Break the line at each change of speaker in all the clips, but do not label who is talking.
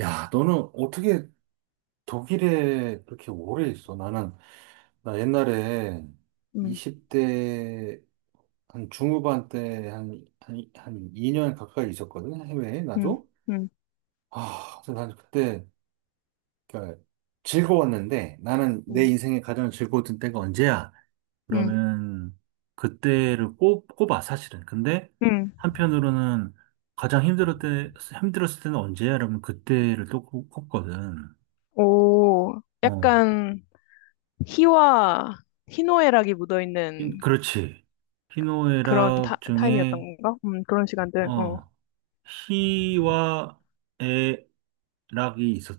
야, 너는 어떻게 독일에 그렇게 오래 있어? 나는, 나 옛날에
음,
20대 한 중후반 때 한 2년 가까이 있었거든, 해외에,
음,
나도.
음,
아, 그래서 난 그때, 그러니까 즐거웠는데, 나는 내
음,
인생에 가장 즐거웠던 때가 언제야?
음,
그러면 그때를 꼽아, 사실은. 근데
음.
한편으로는 가장 힘들었을 때, 힘들었을 때는 언제야? 그러면 그때를 또 꼽거든.
오,
어,
약간 희와 희노애락이 묻어있는
그렇지.
그런 타,
희노애락
타임이었던
중에,
건가? 그런 시간들.
어, 희와 애락이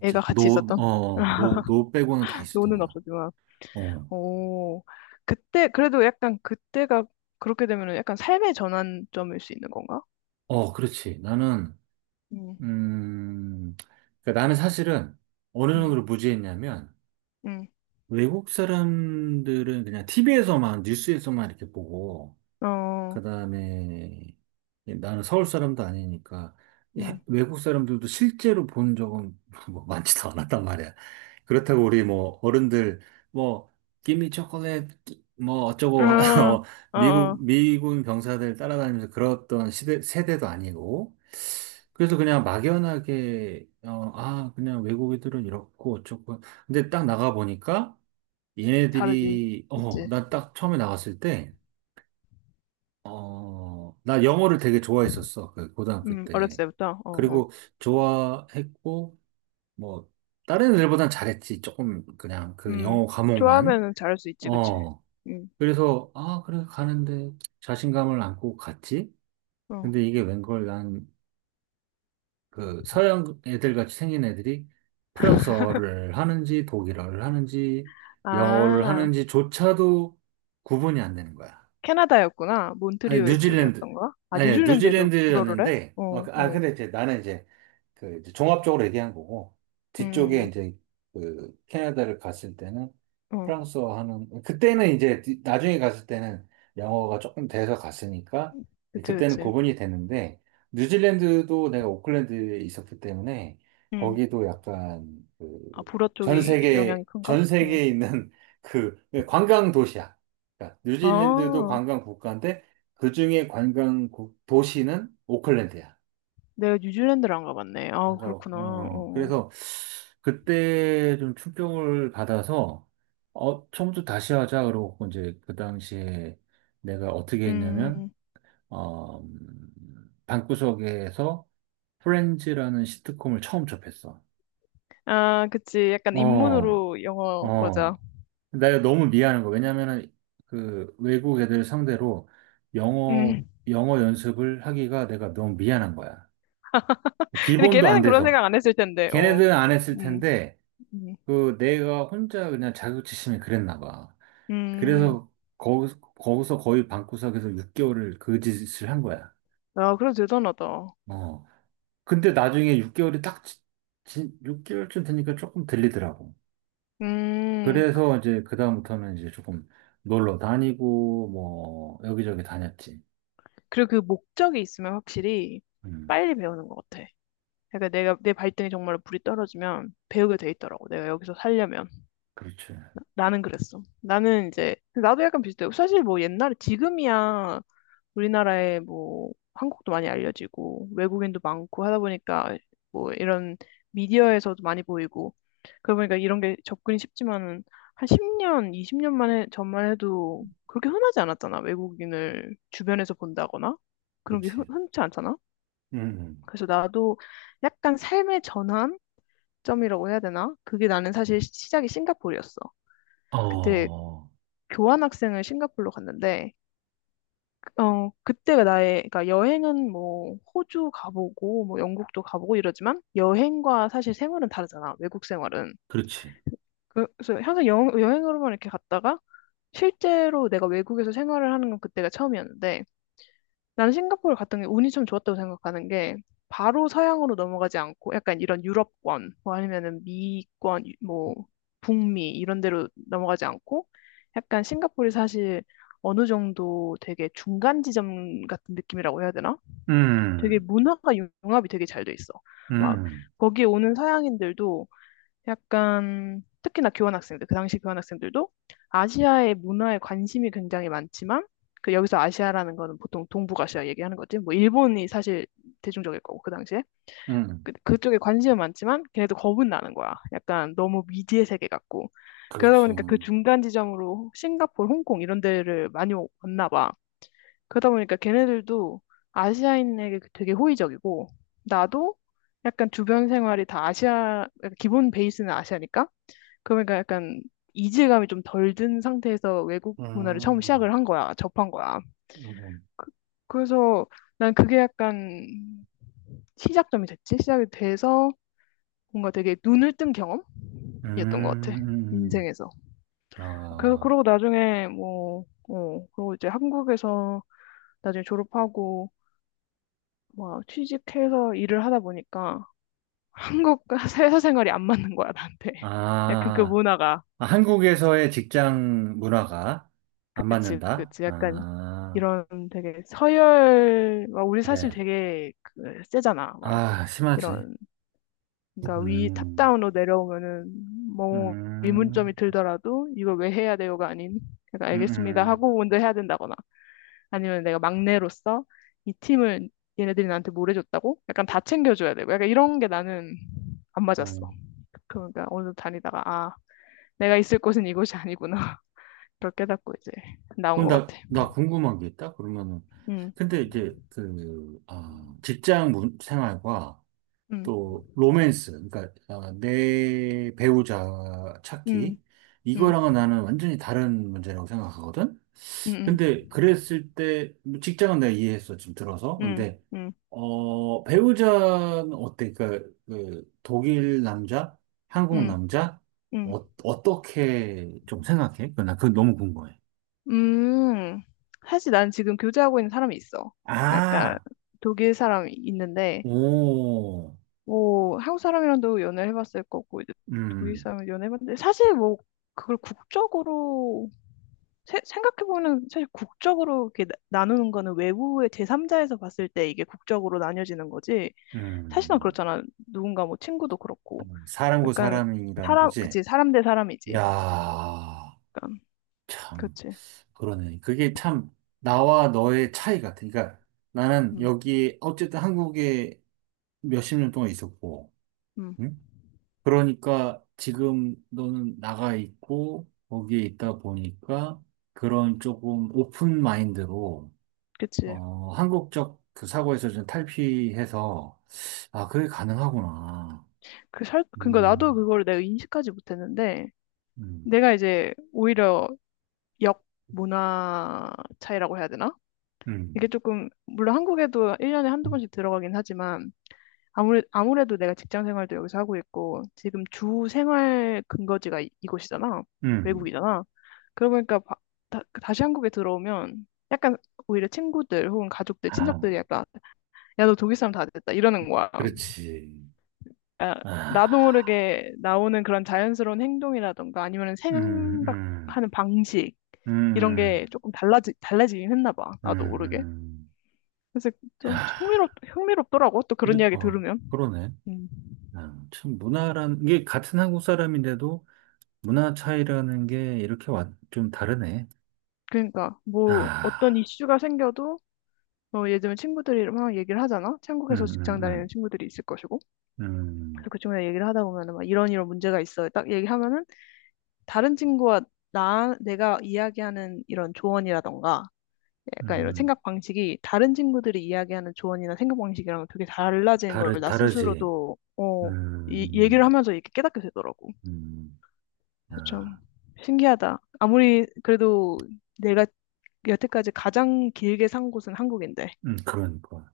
애가 같이
노, 어,
있었던.
어. 노 빼고는 다 있었던
노는
거야.
없었지만.
어,
오, 그때 그래도 약간 그때가 그렇게 되면은 약간 삶의 전환점일 수 있는 건가?
어, 그렇지. 나는,
음,
음, 그러니까 나는 사실은 어느
음,
정도로 무지했냐면,
음,
외국 사람들은 그냥 TV에서만, 뉴스에서만 이렇게 보고,
어,
그다음에 나는 서울 사람도 아니니까
음,
외국 사람들도 실제로 본 적은 뭐 많지도 않았단 말이야. 그렇다고 우리 뭐 어른들 뭐 기미 초콜릿 뭐 어쩌고
어,
어,
어,
미국
어,
미군 병사들 따라다니면서 그랬던 시대 세대도 아니고 그래서 그냥 막연하게 어, 아 그냥 외국인들은 이렇고 어쩌고 근데 딱 나가 보니까
다르지.
얘네들이 어
그치.
나 딱 처음에 나갔을 때 어, 나 영어를 되게 좋아했었어. 그 고등학교
어렸을
때.
때부터. 어, 어,
그리고 좋아했고, 뭐, 다른 애들보단 잘했지. 조금 그냥 그
음,
영어 과목만.
좋아하면은 잘할 수 있지, 그치.
어.
음.
그래서, 아, 그래, 가는데 자신감을 안고 갔지.
어.
근데 이게 웬걸 난 그 서양 애들 같이 생긴 애들이 프랑스어를 하는지 독일어를 하는지 영어를
아,
하는지조차도 구분이 안 되는 거야.
캐나다였구나.
아니
몬트리올
뉴질랜드
쪽이었던 거야? 아,
아니
뉴질랜드에도 불어를 해?
뉴질랜드였는데 어,
어,
그, 아
어,
근데 이제 나는 이제 그 이제 종합적으로 얘기한 거고
음,
뒤쪽에
음,
이제 그 캐나다를 갔을 때는
어.
프랑스어 하는 그때는 이제 나중에 갔을 때는 영어가 조금 돼서 갔으니까
그치,
그때는
그치.
구분이 되는데 뉴질랜드도 내가 오클랜드에 있었기 때문에
음.
거기도 약간
아,
그
불어 쪽이 영향이 큰가?
전
어.
세계에 있는 그 관광 도시야. 그러니까 뉴질랜드도
아,
관광 국가인데 그중에 관광 도시는 오클랜드야.
내가 뉴질랜드를 안 가봤네. 아,
맞아요.
그렇구나. 어.
어,
어.
그래서 그때 좀 충격을 받아서 어, 처음부터 다시 하자 그러고 이제 그 당시에 내가 어떻게 했냐면
음.
어, 방구석에서 프렌즈라는 시트콤을 처음 접했어.
아, 그치. 약간
어,
입문으로 영어, 맞아.
어. 내가 너무 미안한 거. 왜냐면은 그 외국 애들 상대로 영어,
음.
영어 연습을 하기가 내가 너무 미안한 거야.
근데
기본도 안
걔네는 그런
돼서.
생각 안 했을 텐데, 어.
걔네들은 안 했을
음,
텐데
음,
그 내가 혼자 그냥 자격지심이 그랬나 봐.
음.
그래서 거기서, 거기서 거의 방구석에서 6개월을 그 짓을 한 거야.
아, 그래도 대단하다.
어. 근데 나중에 6개월이 딱 6개월쯤 되니까 조금 들리더라고.
음.
그래서 이제 그다음부터는 이제 조금 놀러 다니고 뭐 여기저기 다녔지.
그리고 그 목적이 있으면 확실히
음.
빨리 배우는 것 같아. 그러니까 내가 내 발등에 정말로 불이 떨어지면 배우게 돼 있더라고. 내가 여기서 살려면.
그렇지.
나는 그랬어. 나는 이제 나도 약간 비슷해. 사실 뭐 옛날에 지금이야 우리나라에 뭐 한국도 많이 알려지고 외국인도 많고 하다 보니까 뭐 이런 미디어에서도 많이 보이고 그러다 보니까 이런 게 접근이 쉽지만은 한 10년, 20년 만에 전만 해도 그렇게 흔하지 않았잖아. 외국인을 주변에서 본다거나 그런 게 흔,
그렇지.
흔치 않잖아.
음.
그래서 나도 약간 삶의 전환점이라고 해야 되나? 그게 나는 사실 시작이 싱가포르였어. 그때
어.
교환학생을 싱가포르로 갔는데 그때가 나의, 그러니까 여행은 뭐 호주 가보고 뭐 영국도 가보고 이러지만 여행과 사실 생활은 다르잖아. 외국 생활은.
그렇지.
그래서 항상 여행으로만 이렇게 갔다가 실제로 내가 외국에서 생활을 하는 건 그때가 처음이었는데 나는 싱가포르 갔던 게 운이 좀 좋았다고 생각하는 게 바로 서양으로 넘어가지 않고 약간 이런 유럽권 뭐 아니면은 미권 뭐 북미 이런 데로 넘어가지 않고 약간 싱가포르이 사실 어느 정도 되게 중간 지점 같은 느낌이라고 해야 되나? 되게
음.
문화가 융합이 되게 잘 돼 있어. 막
음.
거기에 오는 서양인들도 약간 특히나 교환 학생들, 그 당시 교환 학생들도 아시아의 문화에 관심이 굉장히 많지만 그 여기서 아시아라는 거는 보통 동북아시아 얘기하는 거지. 뭐 일본이 사실 대중적일 거고 그 당시에
음.
그쪽에 관심은 많지만 걔네도 겁은 나는 거야. 약간 너무 미지의 세계 같고 그러다 보니까 그
그렇죠.
중간 지점으로 싱가포르, 홍콩 이런 데를 많이 왔나 봐. 그러다 보니까 걔네들도 아시아인에게 되게 호의적이고 나도 약간 주변 생활이 다 아시아, 그러니까 기본 베이스는 아시아니까 그러니까 약간 이질감이 좀 덜 든 상태에서 외국 문화를 처음 시작을
음.
한 거야, 접한 거야.
음. 음.
그, 그래서 난 그게 약간 시작점이 됐지? 시작이 돼서 뭔가 되게 눈을 뜬 경험이었던
음,
것 같아,
음,
인생에서.
음.
그,
아,
그러고 나중에 뭐, 그러고 이제 한국에서 나중에 졸업하고 막 취직해서 일을 하다 보니까 한국과 회사 생활이 안 맞는 거야, 나한테. 약간
아,
그 문화가.
아, 한국에서의 직장 문화가 안
그치,
맞는다?
그치. 약간
아,
이런 되게 서열, 막 우리 사실
그래.
되게 그 세잖아. 막
아, 심하지.
이런, 그러니까 위
음,
탑다운으로 내려오면은 뭐
음,
의문점이 들더라도 이걸 왜 해야 돼요가 아닌, 그러니까
음,
알겠습니다
음.
하고 먼저 해야 된다거나 아니면 내가 막내로서 이 팀을 얘네들이 나한테 뭘 해줬다고? 약간 다 챙겨줘야 되고 약간 이런 게 나는 안 맞았어.
음.
그러니까 어느 정도 다니다가 아, 내가 있을 곳은 이곳이 아니구나. 그걸 깨닫고 이제 나온
그럼
것 같아.
나 궁금한 게 있다? 그러면은,
음,
근데 이제 그, 아, 직장 생활과
음,
또 로맨스, 그러니까 아, 내 배우자
음,
찾기,
음,
이거랑은 나는 완전히 다른 문제라고 생각하거든?
음, 음.
근데 그랬을 때, 뭐 직장은 내가 이해했어, 지금 들어서.
응,
근데,
응,
어, 배우자는 어때? 그러니까, 그, 독일 남자? 한국
응,
남자?
응.
어, 어떻게 좀 생각해? 그, 나 그거 너무 궁금해.
음, 사실 난 지금 교제하고 있는 사람이 있어. 약간
아,
독일 사람이 있는데,
오,
뭐, 한국 사람이랑도 연애를 해봤을 거고, 이제 독일
음,
사람이 연애해봤는데, 사실 뭐, 그걸 국적으로, 생각해보면 사실 국적으로 이렇게 나누는 거는 외부의 제3자에서 봤을 때 이게 국적으로 나뉘어지는 거지. 사실은
음.
그렇잖아. 누군가 뭐 친구도 그렇고.
사람과
약간
사람이라는
사람,
거지?
그치, 사람 대 사람이지.
야,
약간,
참,
그치.
그러네. 그게 참, 나와 너의 차이 같아. 그러니까 나는
음,
여기, 어쨌든 한국에 몇 십 년 동안 있었고,
음,
응? 그러니까 지금 너는 나가 있고, 거기에 있다 보니까 그런 조금 오픈 마인드로,
그치.
어, 한국적 그 사고에서 좀 탈피해서, 아, 그게 가능하구나.
그니까 나도
음,
그걸 내가 인식하지 못했는데,
음,
내가 이제 오히려 역 문화 차이라고 해야 되나?
음,
이게 조금, 물론 한국에도 1년에 한두 번씩 들어가긴 하지만, 아무래도 내가 직장 생활도 여기서 하고 있고, 지금 주 생활 근거지가 이곳이잖아.
음.
외국이잖아. 그러고 보니까 다시 한국에 들어오면, 약간 오히려 친구들 혹은 가족들,
아,
친척들이 약간, 야, 너 독일 사람 다 됐다. 이러는 거야.
그렇지.
아, 나도
아,
모르게 나오는 그런 자연스러운 행동이라던가 아니면
음,
생각하는 방식
음,
이런
음,
게 조금 달라지긴 했나 봐. 나도 모르게.
음.
그래서 좀
야,
흥미롭더라고. 또
그래,
그런 이야기
어,
들으면.
그러네.
음.
아, 참 문화라는 게 같은 한국 사람인데도 문화 차이라는 게 이렇게 좀 다르네.
그러니까 뭐 어떤
아,
이슈가 생겨도 예전에 친구들이 막 얘기를 하잖아.
음,
한국에서 직장 다니는
음,
친구들이 있을 것이고. 그래서
음,
그중에 얘기를 하다 보면은 막 이런 이런 문제가 있어요. 딱 얘기하면은 다른 친구와 나 내가 이야기하는 이런 조언이라던가
음,
약간 이런
음,
생각 방식이 다른 친구들이 이야기하는 조언이나 생각 방식이랑 되게 달라지는 걸 나
다르지.
스스로도
음,
어, 이 얘기를
음,
하면서 이렇게 깨닫게 되더라고.
음,
그래서 참
아,
신기하다. 아무리 그래도 내가 여태까지 가장 길게 산 곳은 한국인데
그러니까.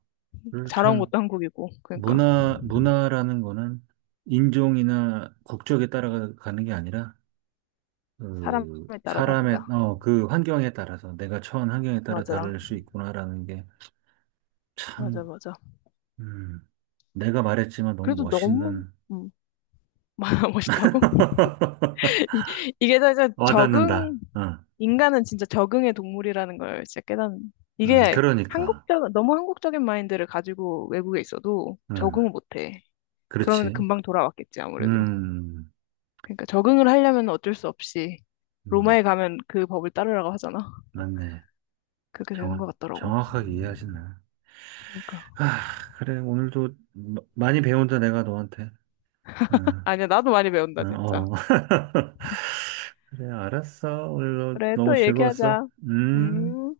그래서
자라온
참
곳도 한국이고 그러니까
문화라는 거는 인종이나 국적에 따라가는 게 아니라
사람에
그
따라
사람의
다르다.
어, 그 환경에 따라서 내가 처한 환경에 따라
맞아,
다를 수 있구나라는 게
맞아,
참.
맞아.
음, 내가 말했지만 너무
그래도 너무
멋있는
음, 멋있다고? 이- 이게 다 이제
와닿는다.
적응
응,
인간은 진짜 적응의 동물이라는 걸 진짜 깨닫는. 이게
그러니까.
한국적, 너무 한국적인 마인드를 가지고 외국에 있어도
응,
적응을 못해. 그러면
그렇지.
금방 돌아왔겠지, 아무래도.
음,
그러니까 적응을 하려면 어쩔 수 없이
음,
로마에 가면 그 법을 따르라고 하잖아.
맞네.
그렇게 되는
정확,
것 같더라고.
정확하게 이해하시네.
그러니까.
아, 그래. 오늘도 많이 배운다, 내가 너한테. 응,
아니야, 나도 많이 배운다,
응,
진짜.
어. 그래, 알았어. 오늘도
그래,
너무
또
즐거웠어.
얘기하자.
음.
음.